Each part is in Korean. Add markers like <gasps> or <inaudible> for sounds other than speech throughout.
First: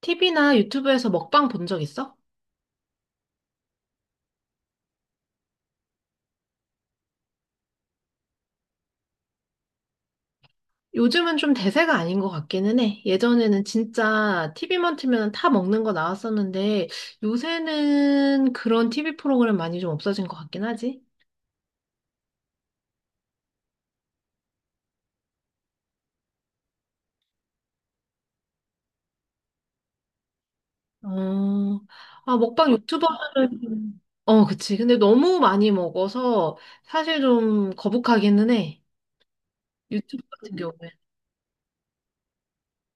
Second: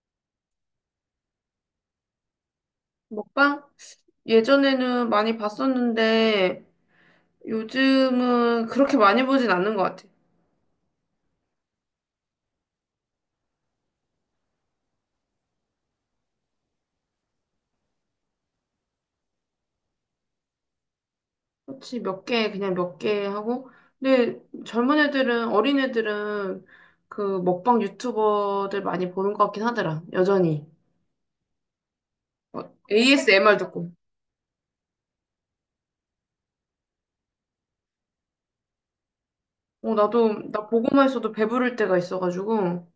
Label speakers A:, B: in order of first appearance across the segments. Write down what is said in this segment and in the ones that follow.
A: TV나 유튜브에서 먹방 본 적 있어?
B: 먹방? 예전에는 많이 봤었는데 요즘은 그렇게 많이 보진 않는 것 같아.
A: 요즘은 좀 대세가 아닌 것 같기는 해. 예전에는 진짜 TV만 틀면 다 먹는 거 나왔었는데 요새는 그런 TV 프로그램 많이 좀 없어진 것 같긴 하지.
B: 그렇지, 몇 개, 그냥 몇 개 하고. 근데 젊은 애들은, 어린 애들은 그 먹방 유튜버들 많이 보는 것 같긴 하더라, 여전히.
A: 어, 아,
B: 어,
A: 먹방 유튜버
B: ASMR 듣고.
A: 하면, 어, 그치. 근데 너무 많이 먹어서 사실 좀 거북하기는 해.
B: 어,
A: 유튜브
B: 나도,
A: 같은
B: 나
A: 경우에.
B: 보고만 있어도 배부를 때가 있어가지고.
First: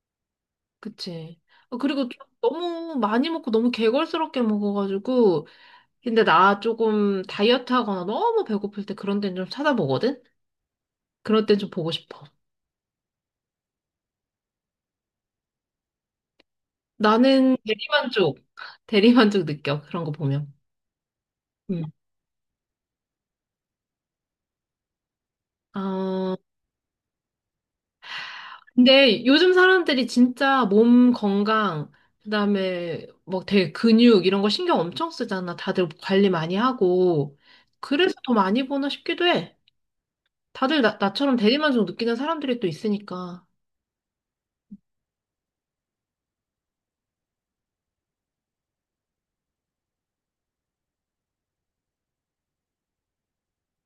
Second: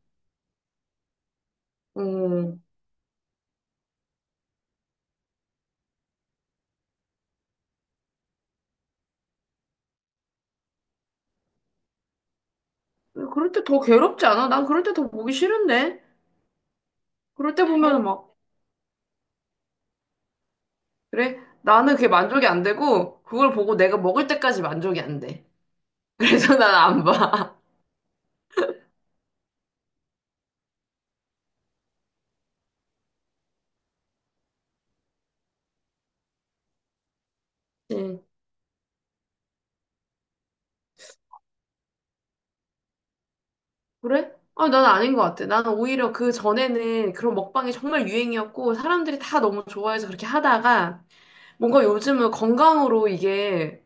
A: 그치. 어, 그리고 좀
B: 어,
A: 너무 많이 먹고 너무 개걸스럽게 먹어가지고, 근데 나 조금 다이어트 하거나 너무 배고플 때 그런 데는 좀 찾아보거든? 그럴 땐 좀 보고 싶어.
B: 그럴 때 더 괴롭지 않아? 난 그럴 때 더 보기 싫은데? 그럴
A: 나는
B: 때보면막
A: 대리만족, 대리만족 느껴. 그런 거 보면.
B: 그래?
A: 음.
B: 나는 그게 만족이 안 되고, 그걸 보고 내가 먹을 때까지 만족이 안 돼. <laughs>
A: 아,
B: 그래서 난 안 봐.
A: 근데 요즘 사람들이 진짜 몸 건강, 그다음에 뭐 되게 근육 이런 거 신경 엄청 쓰잖아. 다들 관리 많이 하고. 그래서
B: 응.
A: 더 많이 보나 싶기도 해. 다들 나처럼 대리만족 느끼는 사람들이 또 있으니까.
B: 그래? 아, 난 아닌 것 같아. 나는 오히려 그 전에는 그런 먹방이 정말 유행이었고, 사람들이 다 너무 좋아해서 그렇게 하다가, 뭔가 요즘은 건강으로 이게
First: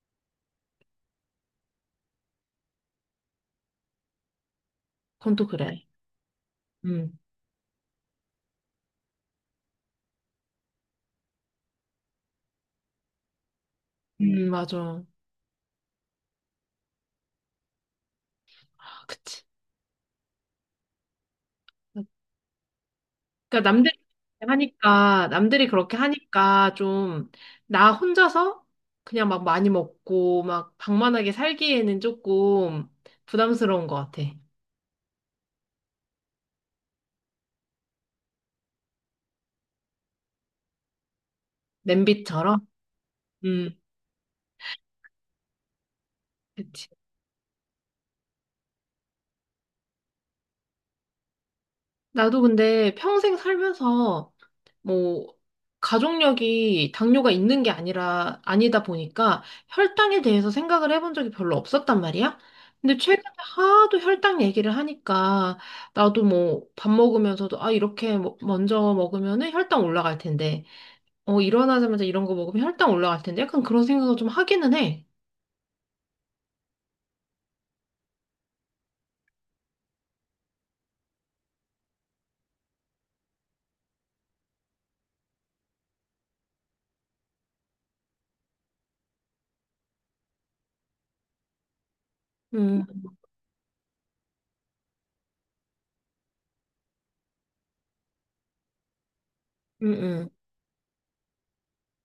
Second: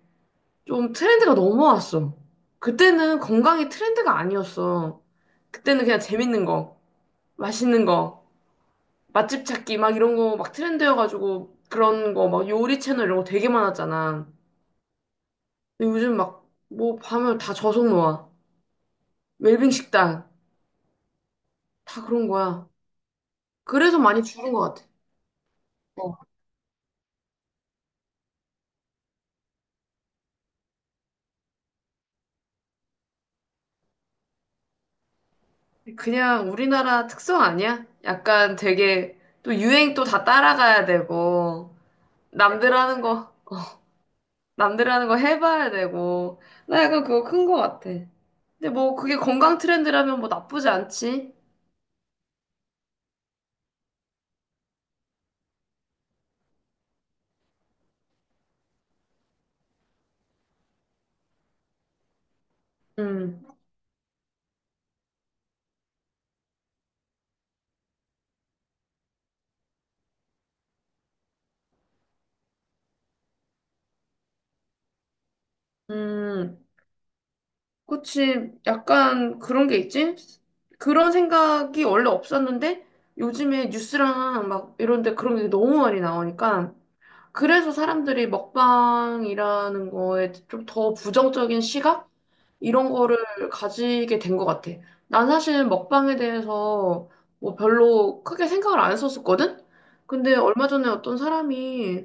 B: 좀 트렌드가 넘어왔어. 그때는 건강이 트렌드가 아니었어.
A: 그건 또
B: 그때는
A: 그래.
B: 그냥 재밌는 거,
A: 음.
B: 맛있는 거, 맛집 찾기 막 이런 거 막 트렌드여가지고, 그런 거 막 요리 채널 이런 거 되게 많았잖아.
A: 맞아.
B: 근데 요즘 막 뭐 밤을 다 저속노화,
A: 아, 그치.
B: 웰빙 식당 다 그런 거야.
A: 그러니까 남들이
B: 그래서 많이
A: 그렇게
B: 줄은 것 같아.
A: 하니까 남들이 그렇게
B: 어.
A: 하니까 좀 나 혼자서 그냥 막 많이 먹고 막 방만하게 살기에는 조금 부담스러운 것 같아.
B: 그냥 우리나라 특성 아니야? 약간 되게 또 유행 또 다 따라가야 되고
A: 냄비처럼.
B: 남들 하는 거
A: 음,
B: 남들 하는 거 해봐야 되고 나
A: 그치.
B: 약간 그거 큰 것 같아. 근데 뭐 그게 건강 트렌드라면 뭐 나쁘지 않지?
A: 나도 근데 평생 살면서 뭐 가족력이 당뇨가 있는 게 아니라 아니다 보니까 혈당에 대해서 생각을 해본 적이 별로 없었단 말이야. 근데 최근에
B: 음,
A: 하도 혈당 얘기를 하니까 나도 뭐 밥 먹으면서도, 아 이렇게 먼저 먹으면은 혈당 올라갈 텐데, 어 일어나자마자 이런 거 먹으면 혈당 올라갈 텐데, 약간 그런 생각을 좀 하기는 해.
B: 음. 그치, 약간 그런 게 있지? 그런 생각이 원래 없었는데 요즘에 뉴스랑 막 이런 데 그런 게 너무 많이 나오니까 그래서 사람들이 먹방이라는 거에 좀 더 부정적인 시각?
A: 음,
B: 이런 거를 가지게 된 것 같아. 난 사실 먹방에 대해서 뭐 별로 크게 생각을 안 했었거든?
A: 음, 음,
B: 근데 얼마 전에 어떤 사람이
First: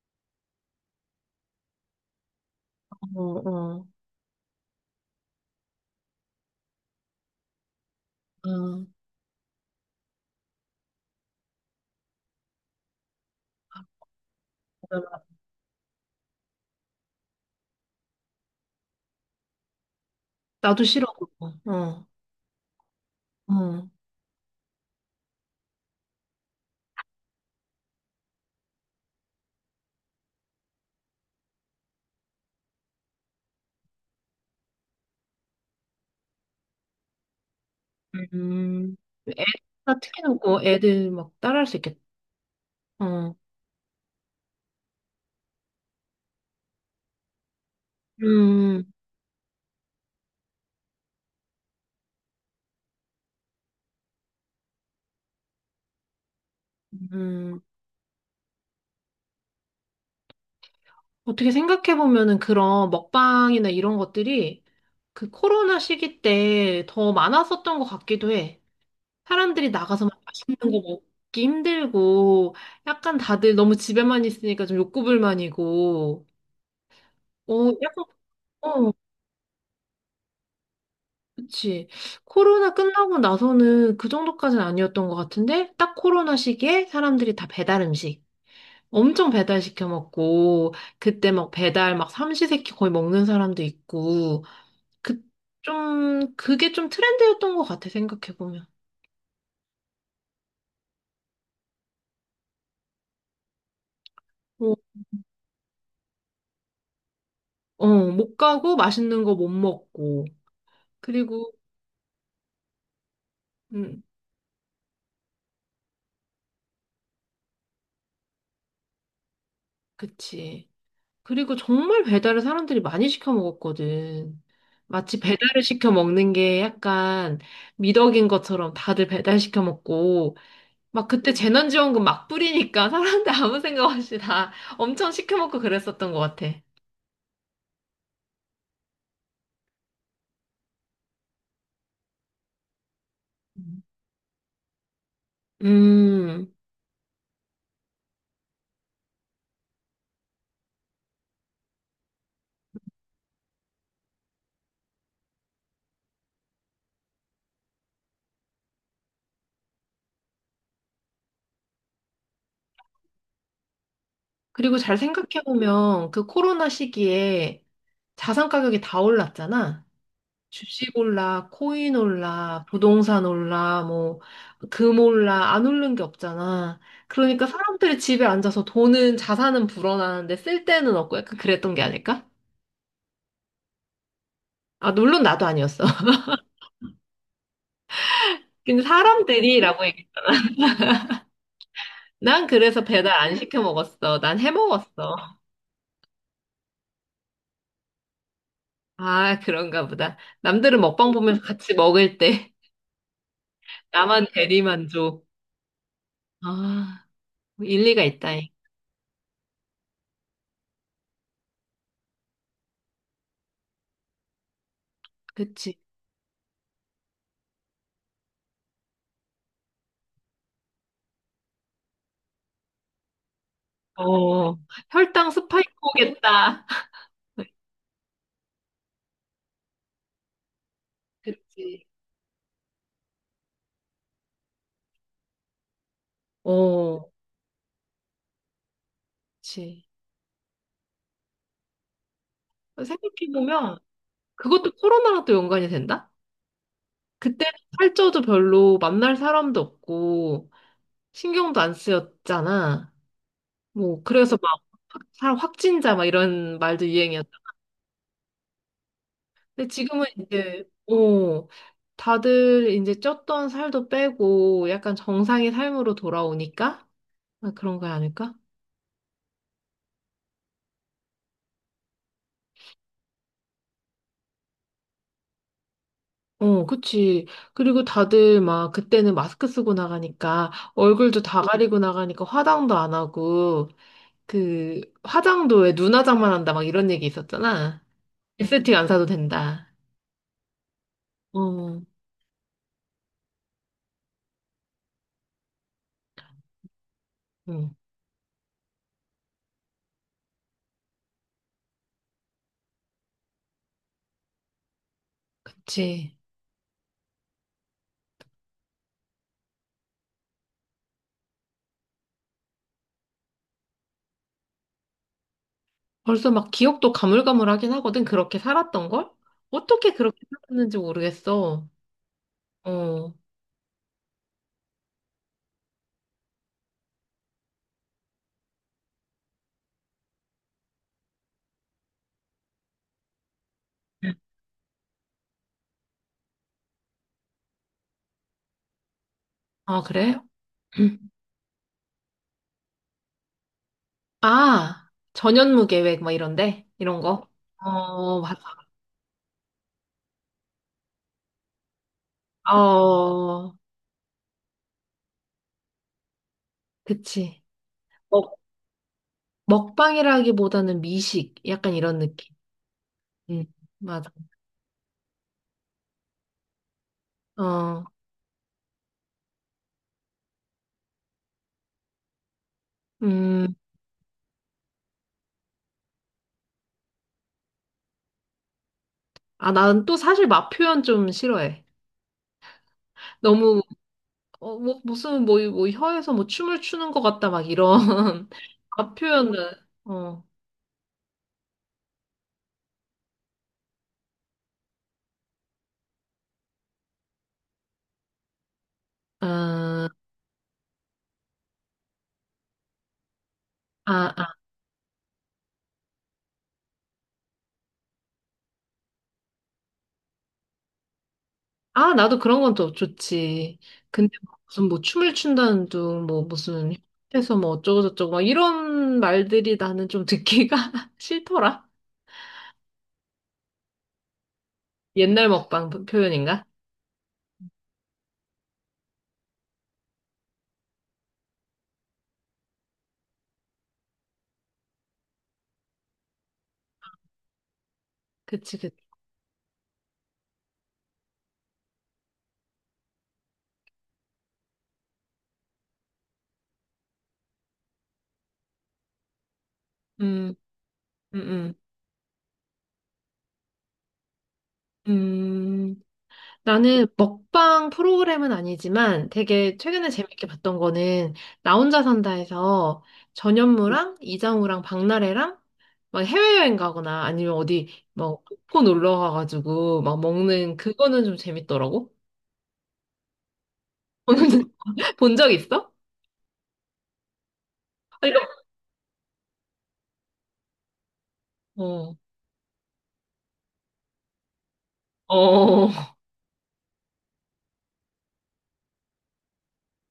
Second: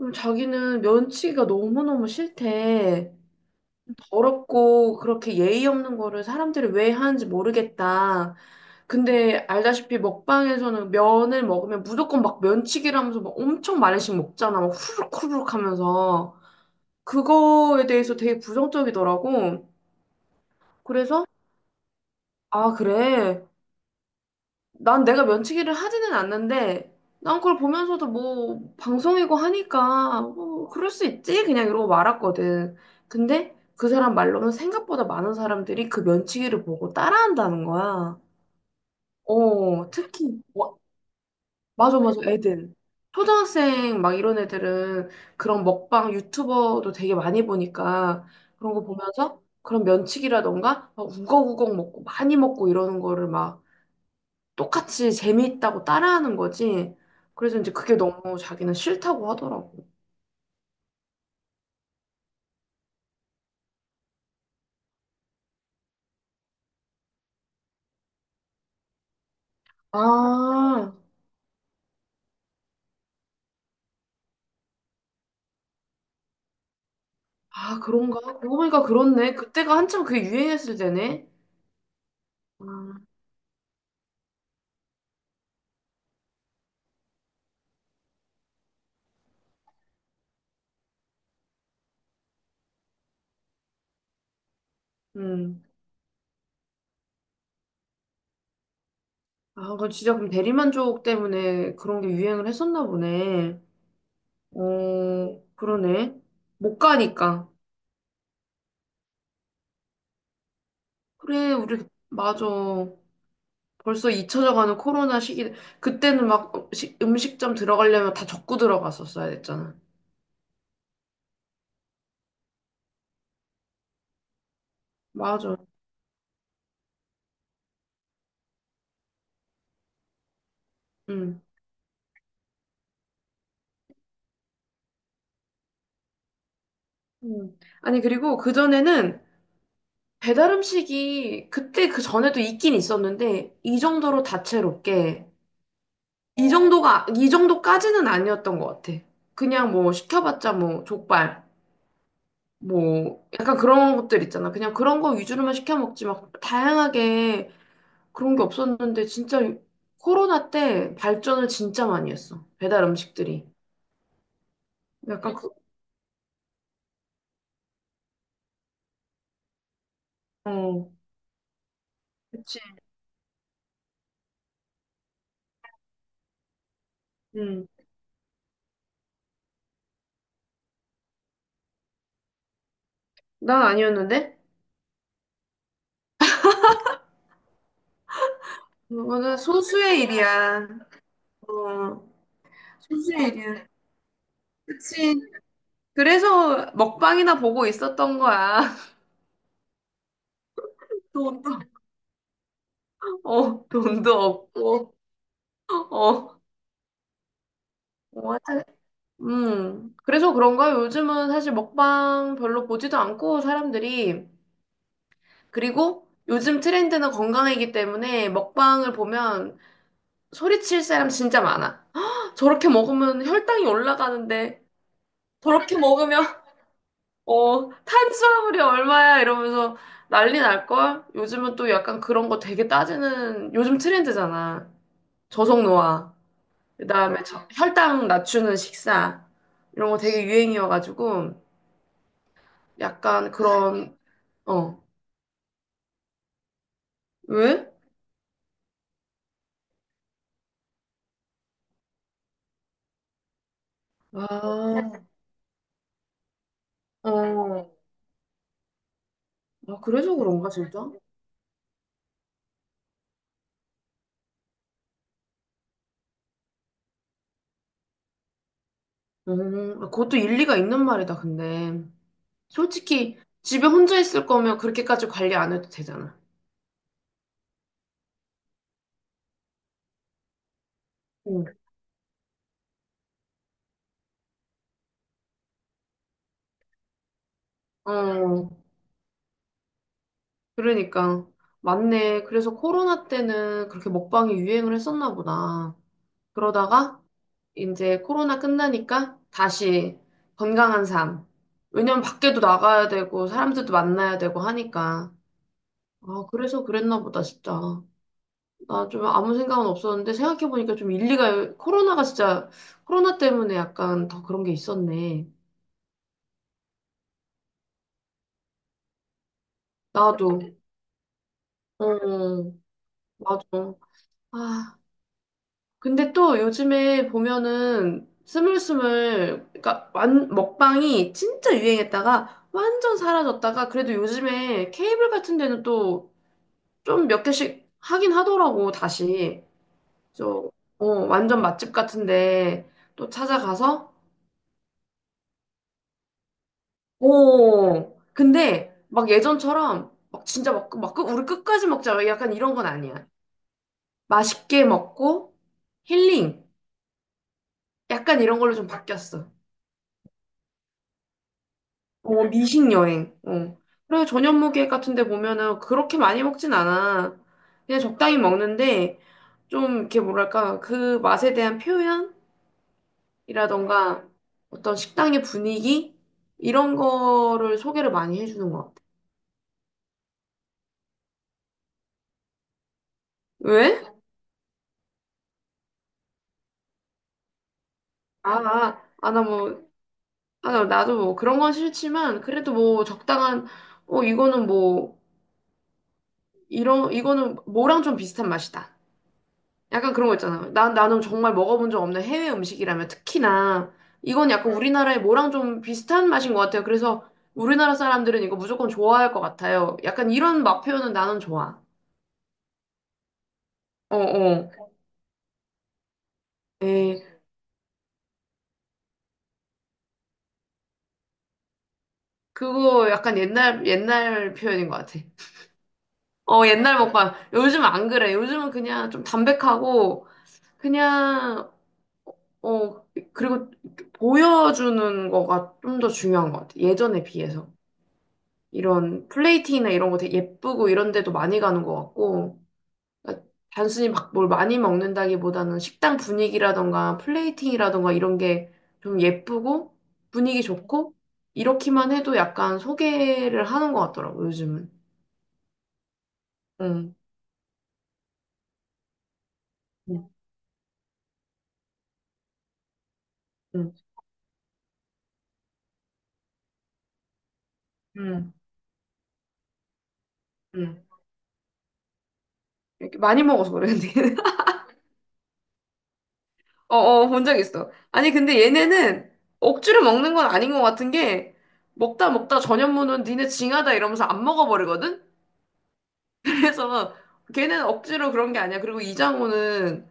B: 자기는 면치기가 너무너무 싫대.
A: 어, 어,
B: 더럽고 그렇게 예의 없는 거를 사람들이 왜 하는지 모르겠다.
A: 어.
B: 근데 알다시피 먹방에서는 면을 먹으면 무조건 막 면치기라면서 막 엄청 많이씩 먹잖아. 막 후루룩 후루룩 하면서. 그거에 대해서 되게 부정적이더라고.
A: 나도 싫어.
B: 그래서
A: 그거. 어,
B: 아, 그래.
A: 어.
B: 난 내가 면치기를 하지는 않는데, 난 그걸 보면서도 뭐, 방송이고 하니까, 뭐, 그럴 수 있지? 그냥 이러고 말았거든. 근데 그 사람 말로는 생각보다 많은 사람들이 그 면치기를 보고 따라한다는 거야.
A: 음, 애,
B: 어,
A: 특히
B: 특히,
A: 놓고
B: 와,
A: 애들 막 따라할 수
B: 맞아,
A: 있겠다.
B: 맞아, 애들.
A: 어.
B: 초등학생 막 이런 애들은 그런 먹방 유튜버도 되게 많이 보니까 그런 거
A: 음,
B: 보면서 그런 면치기라던가 막 우걱우걱 먹고 많이 먹고 이러는 거를 막 똑같이 재미있다고 따라하는 거지. 그래서
A: 음.
B: 이제 그게 너무 자기는 싫다고 하더라고.
A: 어떻게 생각해보면은 그런 먹방이나 이런 것들이 그 코로나 시기 때 더 많았었던 것 같기도 해. 사람들이 나가서 막 맛있는 거
B: 아,
A: 먹기 힘들고, 약간 다들 너무 집에만 있으니까 좀 욕구불만이고, 어,
B: 아,
A: 약간,
B: 그런가? 그러고 보니까
A: 어,
B: 그렇네. 그때가 한참 그게 유행했을 때네.
A: 그치.
B: 아,
A: 코로나 끝나고 나서는 그 정도까지는 아니었던 것 같은데, 딱 코로나 시기에 사람들이 다 배달 음식. 엄청 배달 시켜 먹고, 그때 막 배달 막 삼시세끼 거의 먹는 사람도 있고 그
B: 음.
A: 좀 그게 좀 트렌드였던 것 같아 생각해 보면.
B: 아, 그 진짜 그럼 대리만족 때문에 그런 게 유행을 했었나 보네.
A: 어,
B: 어, 그러네. 못 가니까.
A: 어, 못 가고 맛있는 거 못 먹고, 그리고
B: 그래, 우리, 맞아.
A: 음
B: 벌써 잊혀져 가는 코로나 시기. 그때는 막 음식, 음식점 들어가려면 다 적고 들어갔었어야 됐잖아.
A: 그치. 그리고 정말 배달을 사람들이 많이 시켜 먹었거든. 마치
B: 맞아.
A: 배달을 시켜 먹는 게 약간 미덕인 것처럼 다들 배달 시켜 먹고, 막 그때
B: 응.
A: 재난지원금 막 뿌리니까 사람들 아무 생각 없이 다 엄청 시켜먹고 그랬었던 것 같아.
B: 음. 아니, 그리고 그전에는 배달 음식이 그때 그 전에도 있긴 있었는데, 이
A: 음.
B: 정도로 다채롭게, 이
A: 음,
B: 정도가, 이 정도까지는 아니었던 것 같아. 그냥 뭐 시켜봤자 뭐 족발, 뭐 약간 그런 것들 있잖아. 그냥 그런 거 위주로만 시켜 먹지 막 다양하게 그런 게 없었는데, 진짜 코로나 때 발전을 진짜 많이 했어. 배달 음식들이.
A: 그리고 잘
B: 약간 그,
A: 생각해보면 그 코로나 시기에 자산 가격이 다 올랐잖아.
B: 어,
A: 주식 올라, 코인
B: 그치.
A: 올라, 부동산 올라, 뭐, 금 올라, 안 오른 게 없잖아. 그러니까
B: 음,
A: 사람들이 집에 앉아서 돈은, 자산은 불어나는데 쓸 데는 없고 약간 그랬던 게 아닐까?
B: 난 아니었는데?
A: 아, 물론 나도 아니었어. <laughs> 근데
B: 그거는
A: 사람들이라고.
B: 소수의 일이야. 어,
A: 난 그래서 배달 안 시켜
B: 소시지야.
A: 먹었어. 난 해
B: 그치.
A: 먹었어.
B: 그래서 먹방이나 보고 있었던 거야. <laughs>
A: 아, 그런가 보다. 남들은 먹방 보면서
B: 돈도,
A: 같이 먹을 때,
B: 어,
A: <laughs>
B: 돈도
A: 나만
B: 없고,
A: 대리만족.
B: 어, 어,
A: 아, 뭐 일리가 있다잉.
B: 하여튼, 그래서 그런가 요즘은 사실 먹방 별로 보지도 않고 사람들이.
A: 그치.
B: 그리고 요즘 트렌드는 건강이기 때문에 먹방을 보면 소리칠 사람 진짜 많아. <gasps> 저렇게 먹으면 혈당이
A: 어,
B: 올라가는데,
A: 혈당 스파이크
B: 저렇게 먹으면
A: 오겠다.
B: 어,
A: <laughs>
B: 탄수화물이 얼마야? 이러면서 난리 날걸? 요즘은 또
A: 그치.
B: 약간 그런 거 되게 따지는 요즘 트렌드잖아. 저속노화.
A: 어,
B: 그다음에 혈당 낮추는 식사.
A: 그치.
B: 이런 거 되게 유행이어가지고 약간
A: 생각해보면
B: 그런
A: 그것도
B: 어,
A: 코로나랑 또 연관이 된다? 그때
B: 왜?
A: 살쪄도 별로 만날 사람도 없고 신경도 안 쓰였잖아. 뭐, 그래서 막
B: 아,
A: 확진자 막 이런 말도 유행이었.
B: 어.
A: 근데
B: 아,
A: 지금은
B: 그래서 그런가
A: 이제,
B: 진짜?
A: 어, 다들 이제 쪘던 살도 빼고 약간 정상의 삶으로 돌아오니까? 아, 그런 거 아닐까?
B: 아, 그것도 일리가 있는 말이다, 근데. 솔직히 집에 혼자 있을 거면 그렇게까지 관리 안 해도 되잖아.
A: 어, 그치. 그리고 다들 막 그때는 마스크 쓰고 나가니까 얼굴도 다
B: 응.
A: 가리고 나가니까 화장도 안 하고, 그 화장도 왜 눈화장만 한다 막 이런 얘기 있었잖아.
B: 어.
A: 에스테틱 안 사도 된다.
B: 그러니까
A: 어,
B: 맞네. 그래서 코로나 때는 그렇게 먹방이 유행을 했었나 보다. 그러다가
A: 응,
B: 이제 코로나 끝나니까 다시 건강한 삶. 왜냐면 밖에도 나가야 되고 사람들도 만나야 되고 하니까.
A: 그치.
B: 아, 그래서 그랬나 보다, 진짜. 나 좀 아무 생각은 없었는데 생각해보니까 좀 일리가, 코로나가 진짜, 코로나 때문에 약간 더 그런 게 있었네.
A: 벌써 막 기억도 가물가물하긴 하거든. 그렇게 살았던 걸? 어떻게 그렇게
B: 나도.
A: 살았는지 모르겠어.
B: 어,
A: 어,
B: 맞아. 아. 근데 또 요즘에 보면은 스물스물, 그러니까 완, 먹방이 진짜 유행했다가 완전 사라졌다가 그래도 요즘에 케이블 같은 데는 또 좀 몇 개씩 하긴 하더라고, 다시.
A: 아, 그래?
B: 저, 어,
A: <clears throat>
B: 완전 맛집 같은데 또 찾아가서,
A: 아, 전현무 계획, 막 이런데? 이런 거?
B: 오,
A: 어, 맞아.
B: 근데 막 예전처럼 막 진짜 막, 막 끝- 우리 끝까지 먹자. 약간 이런 건 아니야.
A: 어,
B: 맛있게 먹고 힐링.
A: 그치.
B: 약간
A: 먹,
B: 이런 걸로 좀 바뀌었어.
A: 먹방이라기보다는 미식, 약간 이런
B: 어,
A: 느낌.
B: 미식 여행.
A: 응,
B: 어. 그래서
A: 맞아.
B: 저녁무 계획 같은 데 보면은 그렇게 많이 먹진 않아. 그냥
A: 어,
B: 적당히 먹는데 좀 이렇게 뭐랄까 그 맛에 대한
A: 음,
B: 표현이라던가 어떤 식당의 분위기 이런 거를 소개를 많이 해주는 것 같아.
A: 아, 난 또 사실 맛 표현 좀 싫어해. 너무,
B: 왜?
A: 어, 뭐, 무슨, 뭐, 뭐, 혀에서 뭐 춤을 추는 것 같다, 막 이런.
B: 아,
A: <laughs>
B: 아,
A: 맛
B: 아, 나
A: 표현은,
B: 뭐,
A: 어,
B: 아, 나도 뭐 그런 건 싫지만 그래도 뭐 적당한 어 이거는 뭐 이런 이거는 뭐랑 좀 비슷한 맛이다.
A: 아,
B: 약간 그런 거 있잖아. 난, 나는 정말 먹어본 적 없는 해외 음식이라면 특히나
A: 아,
B: 이건
A: 아.
B: 약간 응. 우리나라의 뭐랑 좀 비슷한 맛인 것 같아요. 그래서 우리나라 사람들은 이거 무조건 좋아할 것 같아요. 약간 이런 맛 표현은 나는 좋아.
A: 아, 나도 그런 건 더 좋지.
B: 어,
A: 근데 막
B: 어.
A: 무슨 뭐 춤을 춘다는 둥, 뭐 무슨
B: 예,
A: 협회에서 뭐 어쩌고저쩌고 막 이런 말들이 나는 좀 듣기가 <laughs> 싫더라.
B: 그거 약간 옛날, 옛날 표현인 것 같아.
A: 옛날 먹방 표현인가?
B: 어, 옛날 먹방. 요즘 안 그래. 요즘은 그냥 좀 담백하고, 그냥, 어, 그리고 보여주는 거가 좀 더 중요한 것 같아. 예전에 비해서.
A: 그치, 그치.
B: 이런 플레이팅이나 이런 거 되게 예쁘고 이런 데도 많이 가는 것 같고, 그러니까 단순히 막 뭘 많이 먹는다기보다는 식당 분위기라던가 플레이팅이라던가 이런 게 좀 예쁘고
A: 음,
B: 분위기 좋고,
A: 음, 음.
B: 이렇게만 해도 약간 소개를 하는 것 같더라고, 요즘은.
A: 음. 나는
B: 응,
A: 먹방 프로그램은 아니지만 되게 최근에
B: 응,
A: 재밌게 봤던 거는 나 혼자 산다에서
B: 응,
A: 전현무랑 이장우랑 박나래랑 막 해외여행 가거나 아니면 어디 뭐
B: 응.
A: 놓고 놀러 가가지고 막 먹는
B: 응.
A: 그거는 좀 재밌더라고.
B: 이렇게 많이 먹어서 그래, 근데. <laughs>
A: <laughs> 본 적 있어?
B: 어, 어, 본 적 있어.
A: 아,
B: 아니,
A: 이거
B: 근데 얘네는 억지로 먹는 건 아닌 것 같은 게,
A: 어,
B: 먹다 먹다 전현무는 니네 징하다 이러면서 안 먹어버리거든?
A: 어,
B: 그래서 걔는 억지로 그런 게 아니야. 그리고 이장호는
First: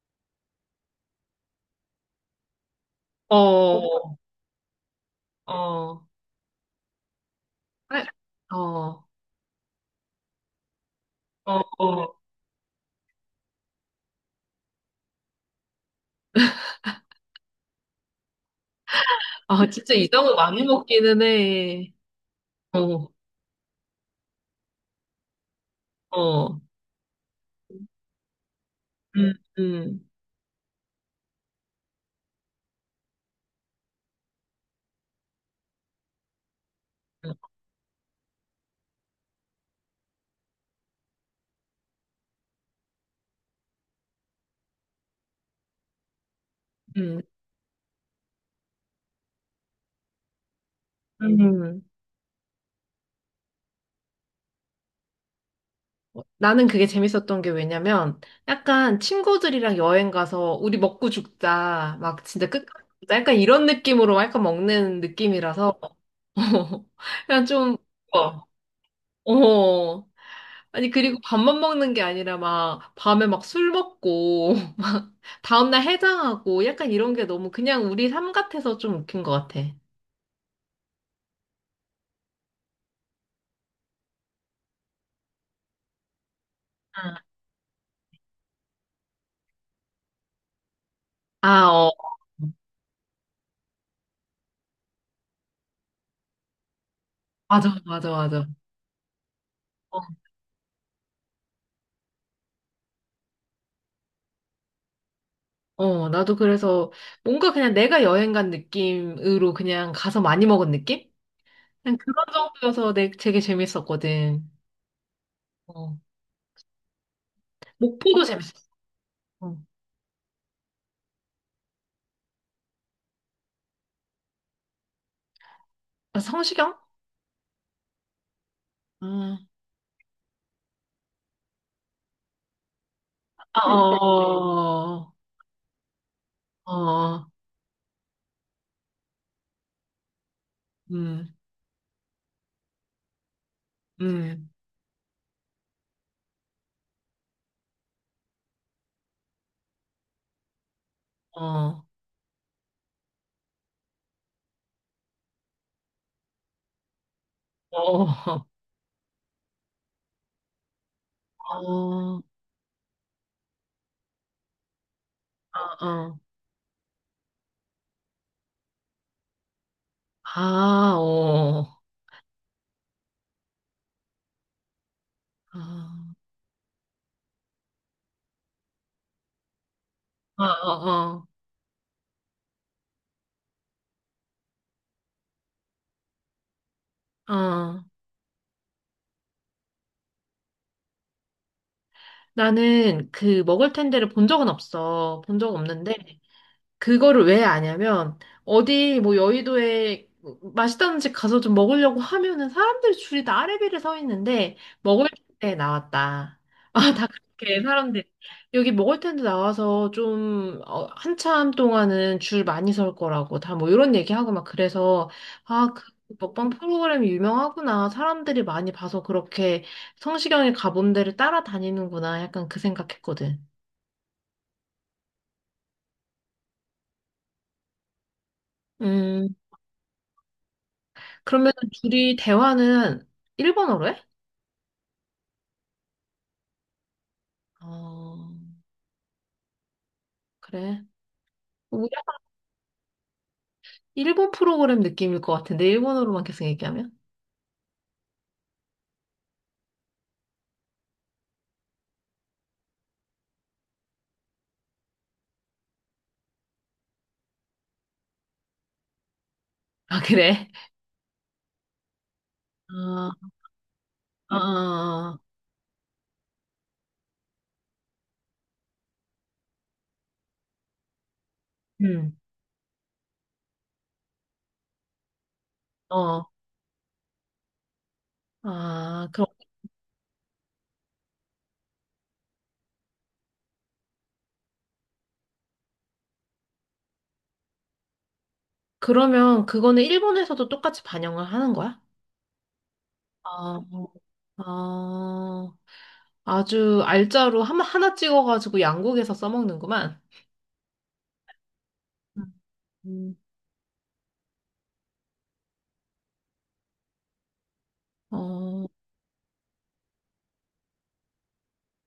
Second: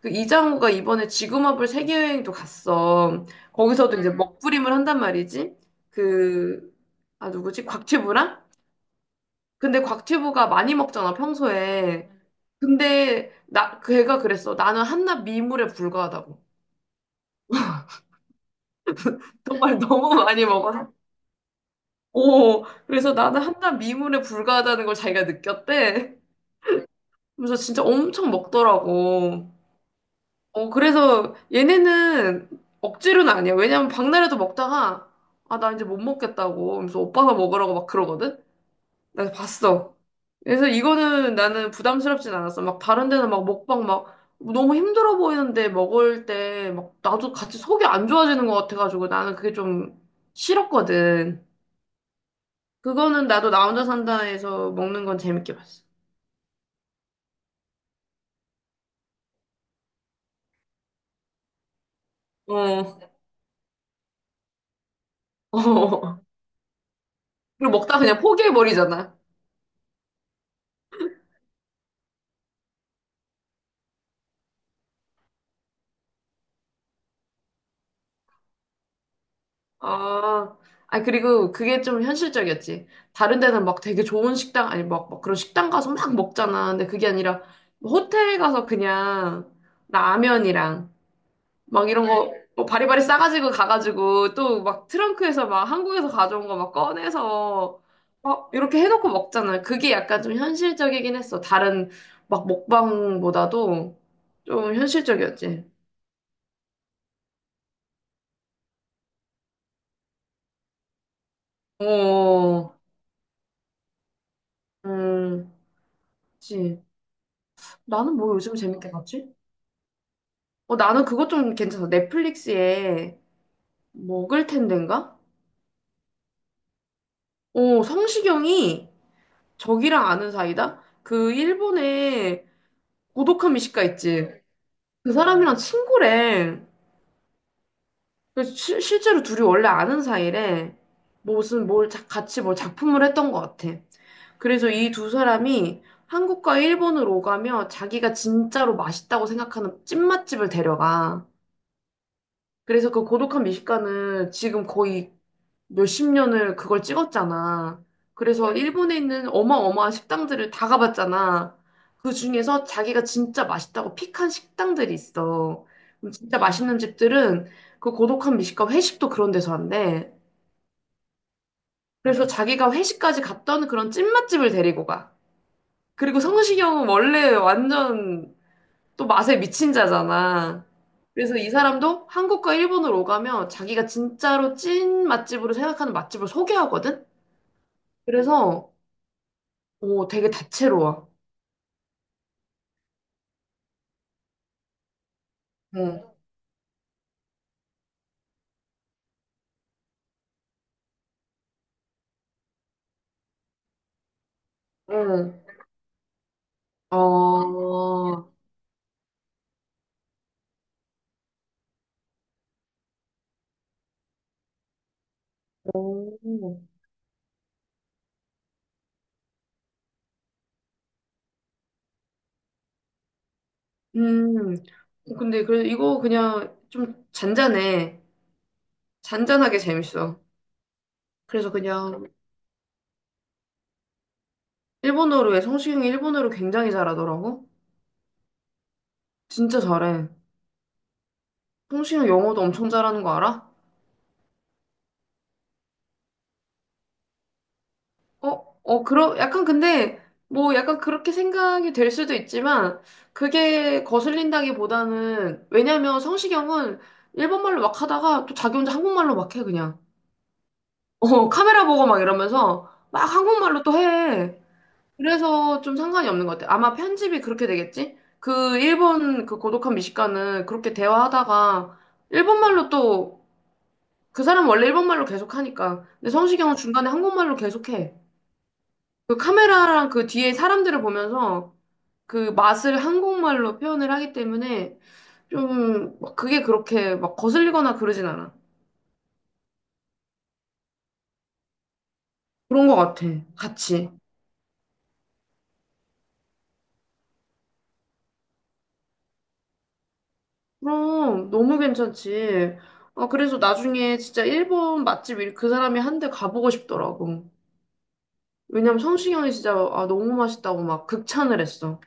B: 그 이장호가 이번에 지구마블 세계여행도 갔어. 거기서도
A: 어,
B: 이제 먹부림을 한단
A: 어,
B: 말이지.
A: 어.
B: 그, 아, 누구지? 곽튜브랑?
A: 아, 어,
B: 근데 곽튜브가 많이 먹잖아,
A: 어,
B: 평소에.
A: 어.
B: 근데 나, 걔가 그랬어. 나는 한낱 미물에 불과하다고.
A: 아,
B: 정말 <laughs>
A: 진짜
B: 너무
A: 이장우
B: 많이
A: 많이
B: 먹어서.
A: 먹기는 해.
B: 오,
A: 어,
B: 그래서 나는 한낱 미물에 불과하다는 걸 자기가 느꼈대.
A: 어,
B: 그래서 진짜 엄청
A: 음,
B: 먹더라고.
A: 음.
B: 어, 그래서 얘네는 억지로는 아니야. 왜냐면 박나래도 먹다가, 아, 나 이제 못 먹겠다고. 하면서
A: 음.
B: 오빠가 먹으라고 막 그러거든? 나 봤어. 그래서 이거는 나는 부담스럽진 않았어. 막 다른 데는 막 먹방 막 너무 힘들어 보이는데 먹을 때 막
A: 음.
B: 나도 같이 속이 안 좋아지는 것 같아가지고 나는 그게 좀 싫었거든.
A: 음,
B: 그거는 나도 나 혼자 산다에서 먹는 건 재밌게 봤어.
A: 어, 나는 그게 재밌었던 게 왜냐면 약간 친구들이랑 여행 가서 우리 먹고 죽자, 막 진짜 끝까지
B: 어.
A: 죽자, 약간 이런 느낌으로 약간 먹는 느낌이라서.
B: <laughs>
A: <laughs> 그냥
B: 그리고
A: 좀,
B: 먹다 그냥
A: 어,
B: 포기해버리잖아.
A: 어. 아니, 그리고 밥만 먹는 게 아니라 막 밤에 막 술 먹고 <laughs> 다음날 해장하고 약간 이런 게 너무 그냥 우리 삶 같아서 좀 웃긴 것 같아. 응.
B: 아, 아니, 그리고 그게 좀 현실적이었지. 다른 데는 막 되게 좋은 식당, 아니, 막, 막 그런 식당 가서 막 먹잖아. 근데 그게 아니라, 뭐 호텔 가서 그냥 라면이랑
A: 아,
B: 막
A: 어.
B: 이런 거, 뭐 바리바리 싸가지고 가가지고 또 막 트렁크에서 막 한국에서 가져온 거 막
A: 맞아,
B: 꺼내서
A: 맞아, 맞아.
B: 막 이렇게 해놓고 먹잖아. 그게 약간 좀 현실적이긴 했어. 다른 막 먹방보다도 좀 현실적이었지.
A: 어, 나도 그래서 뭔가 그냥 내가 여행 간 느낌으로 그냥 가서 많이 먹은 느낌? 그냥 그런
B: 어,
A: 정도여서 되게 재밌었거든.
B: 음,
A: 어.
B: 그치. 나는
A: 목포도
B: 뭐 요즘
A: 재밌었어.
B: 재밌게 봤지?
A: 어.
B: 어, 나는 그것 좀 괜찮아. 넷플릭스에 먹을 텐데인가?
A: 아, 성시경?
B: 어, 성시경이
A: 아,
B: 저기랑 아는 사이다? 그 일본의 고독한
A: 아,
B: 미식가 있지?
A: 어,
B: 그 사람이랑 친구래.
A: 어, 어,
B: 그래서 실제로 둘이 원래 아는 사이래.
A: 음,
B: 뭐 무슨 뭘 같이 뭘 작품을 했던 것 같아.
A: 음,
B: 그래서 이 두 사람이 한국과 일본을 오가며 자기가 진짜로 맛있다고 생각하는 찐맛집을 데려가.
A: 어,
B: 그래서 그 고독한 미식가는 지금 거의 몇십 년을 그걸 찍었잖아.
A: 어, 어, <laughs>
B: 그래서 일본에 있는 어마어마한 식당들을 다 가봤잖아. 그
A: 어,
B: 중에서 자기가 진짜 맛있다고 픽한 식당들이 있어. 그럼
A: 어,
B: 진짜 맛있는 집들은 그 고독한 미식가 회식도 그런 데서 한대.
A: 아, 어,
B: 그래서 자기가 회식까지 갔던 그런 찐맛집을 데리고 가.
A: 아,
B: 그리고 성시경은 원래 완전 또 맛에 미친
A: 어,
B: 자잖아.
A: 어, 어.
B: 그래서 이 사람도 한국과 일본을 오가면 자기가 진짜로 찐 맛집으로 생각하는 맛집을 소개하거든?
A: 어.
B: 그래서 오, 되게 다채로워.
A: 나는 그 먹을 텐데를 본 적은 없어. 본 적 없는데,
B: 응,
A: 그거를 왜 아냐면 어디 뭐 여의도에 맛있다는 집 가서 좀 먹으려고 하면은 사람들 줄이 다 아래비를 서 있는데 먹을
B: 응.
A: 때 나왔다. <laughs> 아, 다 그렇게
B: 어,
A: 사람들 여기 먹을 텐데 나와서 좀, 어, 한참 동안은 줄 많이 설 거라고 다 뭐 이런 얘기하고 막 그래서 아, 그
B: 오.
A: 먹방 프로그램이 유명하구나. 사람들이 많이 봐서 그렇게 성시경이 가본 데를 따라다니는구나. 약간 그 생각했거든.
B: 음. 어, 근데 그래 이거 그냥 좀 잔잔해.
A: 음.
B: 잔잔하게 재밌어. 그래서
A: 그러면
B: 그냥
A: 둘이 대화는 일본어로 해?
B: 일본어로 해. 성시경이 일본어를 굉장히 잘하더라고.
A: 어,
B: 진짜 잘해.
A: 그래. 우리
B: 성시경 영어도 엄청 잘하는 거 알아?
A: 일본 프로그램 느낌일 것 같은데, 일본어로만 계속 얘기하면?
B: 어, 어, 그러, 약간 근데 뭐 약간 그렇게 생각이 될 수도 있지만 그게 거슬린다기보다는 왜냐면 성시경은 일본말로 막 하다가 또 자기 혼자 한국말로 막 해, 그냥.
A: 아, 그래?
B: 어, 카메라 보고 막 이러면서 막
A: 아,
B: 한국말로 또 해.
A: 아,
B: 그래서 좀 상관이 없는 것 같아. 아마 편집이 그렇게 되겠지? 그 일본 그 고독한 미식가는 그렇게 대화하다가
A: 음.
B: 일본말로 또 그 사람 원래 일본말로 계속 하니까. 근데
A: 어.
B: 성시경은 중간에 한국말로 계속 해.
A: 아,
B: 그
A: 그럼,
B: 카메라랑 그 뒤에 사람들을 보면서 그 맛을 한국말로 표현을 하기 때문에 좀막 그게 그렇게 막 거슬리거나 그러진 않아.
A: 그러면 그거는 일본에서도 똑같이 반영을 하는 거야?
B: 그런 것 같아.
A: 아,
B: 같이.
A: 아, 아주 알짜로 하나, 하나 찍어가지고 양국에서 써먹는구만.
B: 그럼 너무 괜찮지. 아,
A: 음.
B: 그래서 나중에 진짜 일본 맛집 그 사람이 한 대 가보고 싶더라고.
A: 어.
B: 왜냐면 성시경이 진짜 아, 너무 맛있다고 막 극찬을 했어.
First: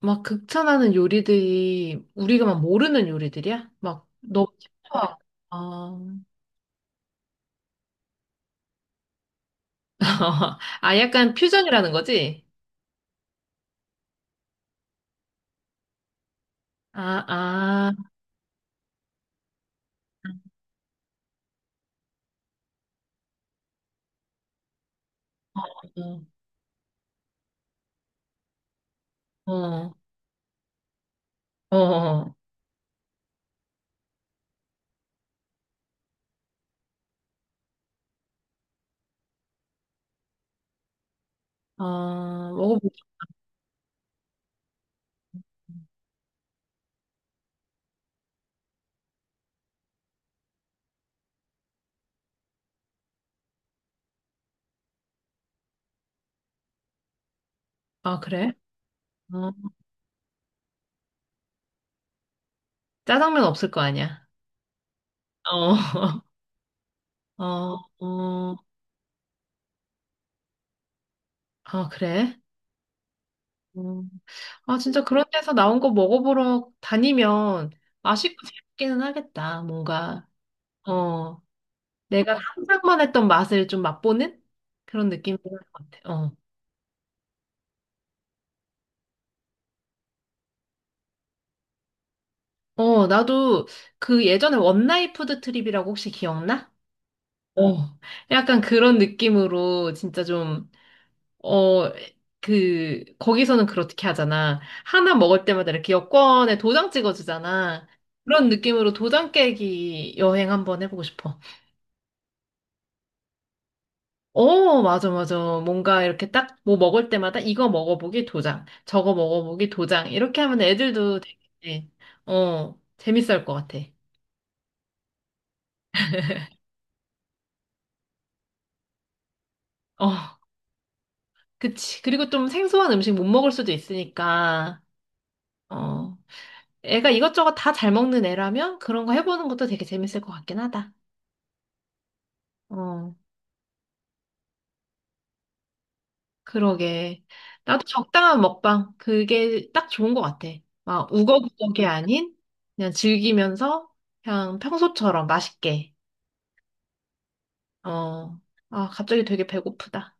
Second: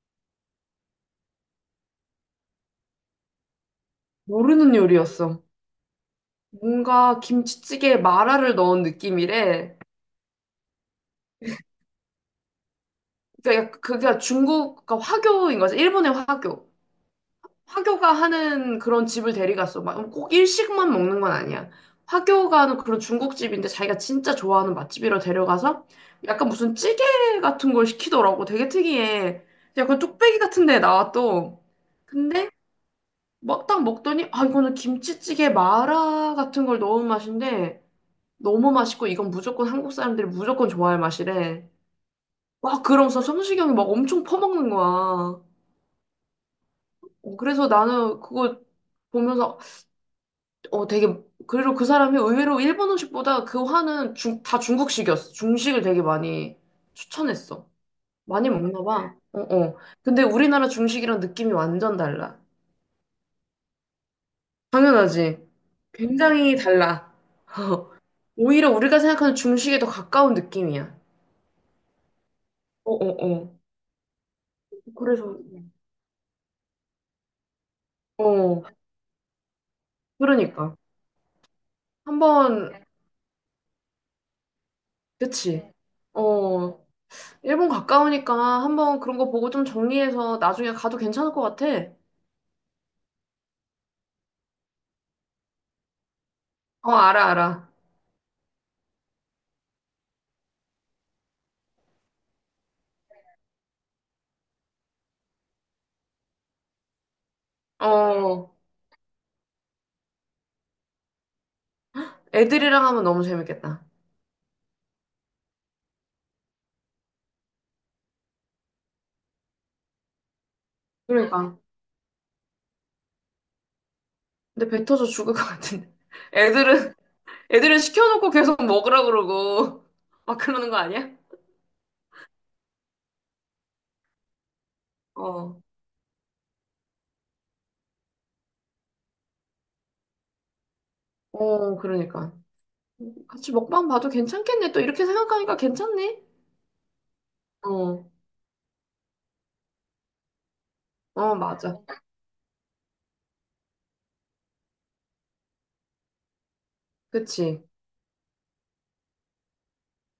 A: 막 극찬하는 요리들이 우리가 막 모르는 요리들이야? 막 너무
B: 모르는
A: 쉽다.
B: 요리였어.
A: 아,
B: 뭔가 김치찌개에 마라를 넣은 느낌이래.
A: <laughs> 아 약간 퓨전이라는 거지?
B: 그러니까 그게 중국, 그러니까 화교인 거지. 일본의 화교.
A: 아, 아,
B: 화교가 하는 그런 집을 데려갔어. 막 꼭 일식만 먹는 건 아니야. 화교가 하는 그런 중국집인데 자기가 진짜 좋아하는 맛집이라 데려가서
A: 어,
B: 약간 무슨 찌개 같은 걸 시키더라고. 되게 특이해.
A: 어,
B: 약간 뚝배기 같은 데 나와 또.
A: 어, 어,
B: 근데 막 딱 먹더니 아 이거는 김치찌개 마라 같은 걸 넣은 맛인데 너무 맛있고 이건 무조건 한국 사람들이 무조건 좋아할 맛이래.
A: 어,
B: 와
A: 먹어보자.
B: 그러면서 성시경이 막 엄청 퍼먹는 거야. 어, 그래서 나는 그거 보면서 어, 되게, 그리고 그 사람이 의외로 일본 음식보다 그 화는 중, 다 중국식이었어. 중식을 되게 많이 추천했어.
A: 아,
B: 많이
A: 그래?
B: 먹나 봐. 어,
A: 어.
B: 어. 근데 우리나라 중식이랑 느낌이 완전 달라.
A: 짜장면 없을 거 아니야?
B: 당연하지.
A: 어,
B: 굉장히 달라.
A: <laughs> 어, 어,
B: 오히려 우리가 생각하는 중식에 더 가까운 느낌이야.
A: 아, 그래?
B: 어, 어, 어.
A: 음. 아, 진짜 그런
B: 그래서,
A: 데서 나온 거 먹어보러 다니면 맛있고
B: 어,
A: 재밌기는 하겠다, 뭔가.
B: 그러니까.
A: 어. 내가
B: 한번,
A: 상상만 했던 맛을 좀 맛보는 그런 느낌인 것
B: 그치.
A: 같아. 어.
B: 어, 일본 가까우니까 한번 그런 거 보고 좀 정리해서 나중에 가도 괜찮을 것 같아.
A: 어, 나도 그 예전에 원나잇 푸드 트립이라고 혹시 기억나?
B: 어, 알아, 알아.
A: 어. 약간 그런 느낌으로 진짜 좀, 어, 그, 거기서는 그렇게 하잖아. 하나 먹을 때마다 이렇게 여권에 도장 찍어주잖아. 그런
B: 어.
A: 느낌으로 도장 깨기 여행 한번 해보고 싶어.
B: 애들이랑 하면 너무 재밌겠다.
A: 어, 맞아, 맞아. 뭔가 이렇게 딱 뭐 먹을 때마다 이거 먹어보기 도장, 저거 먹어보기 도장. 이렇게 하면 애들도
B: 그러니까.
A: 되게, 어, 재밌을 것 같아.
B: 근데 뱉어서 죽을 것 같은데. 애들은, 애들은 시켜놓고 계속 먹으라 그러고.
A: 어,
B: <laughs> 막 그러는 거 아니야?
A: 그치. 그리고 좀 생소한 음식 못 먹을 수도 있으니까,
B: 어,
A: 어, 애가 이것저것 다 잘 먹는 애라면 그런 거 해보는 것도 되게 재밌을 것 같긴 하다.
B: 어, 그러니까.
A: 어,
B: 같이 먹방 봐도 괜찮겠네. 또 이렇게 생각하니까 괜찮네.
A: 그러게. 나도
B: 어,
A: 적당한 먹방. 그게 딱 좋은 것 같아. 막
B: 어, 맞아.
A: 우거부거게 아닌 그냥 즐기면서 그냥 평소처럼 맛있게.
B: 그치.
A: 어, 아, 갑자기 되게 배고프다.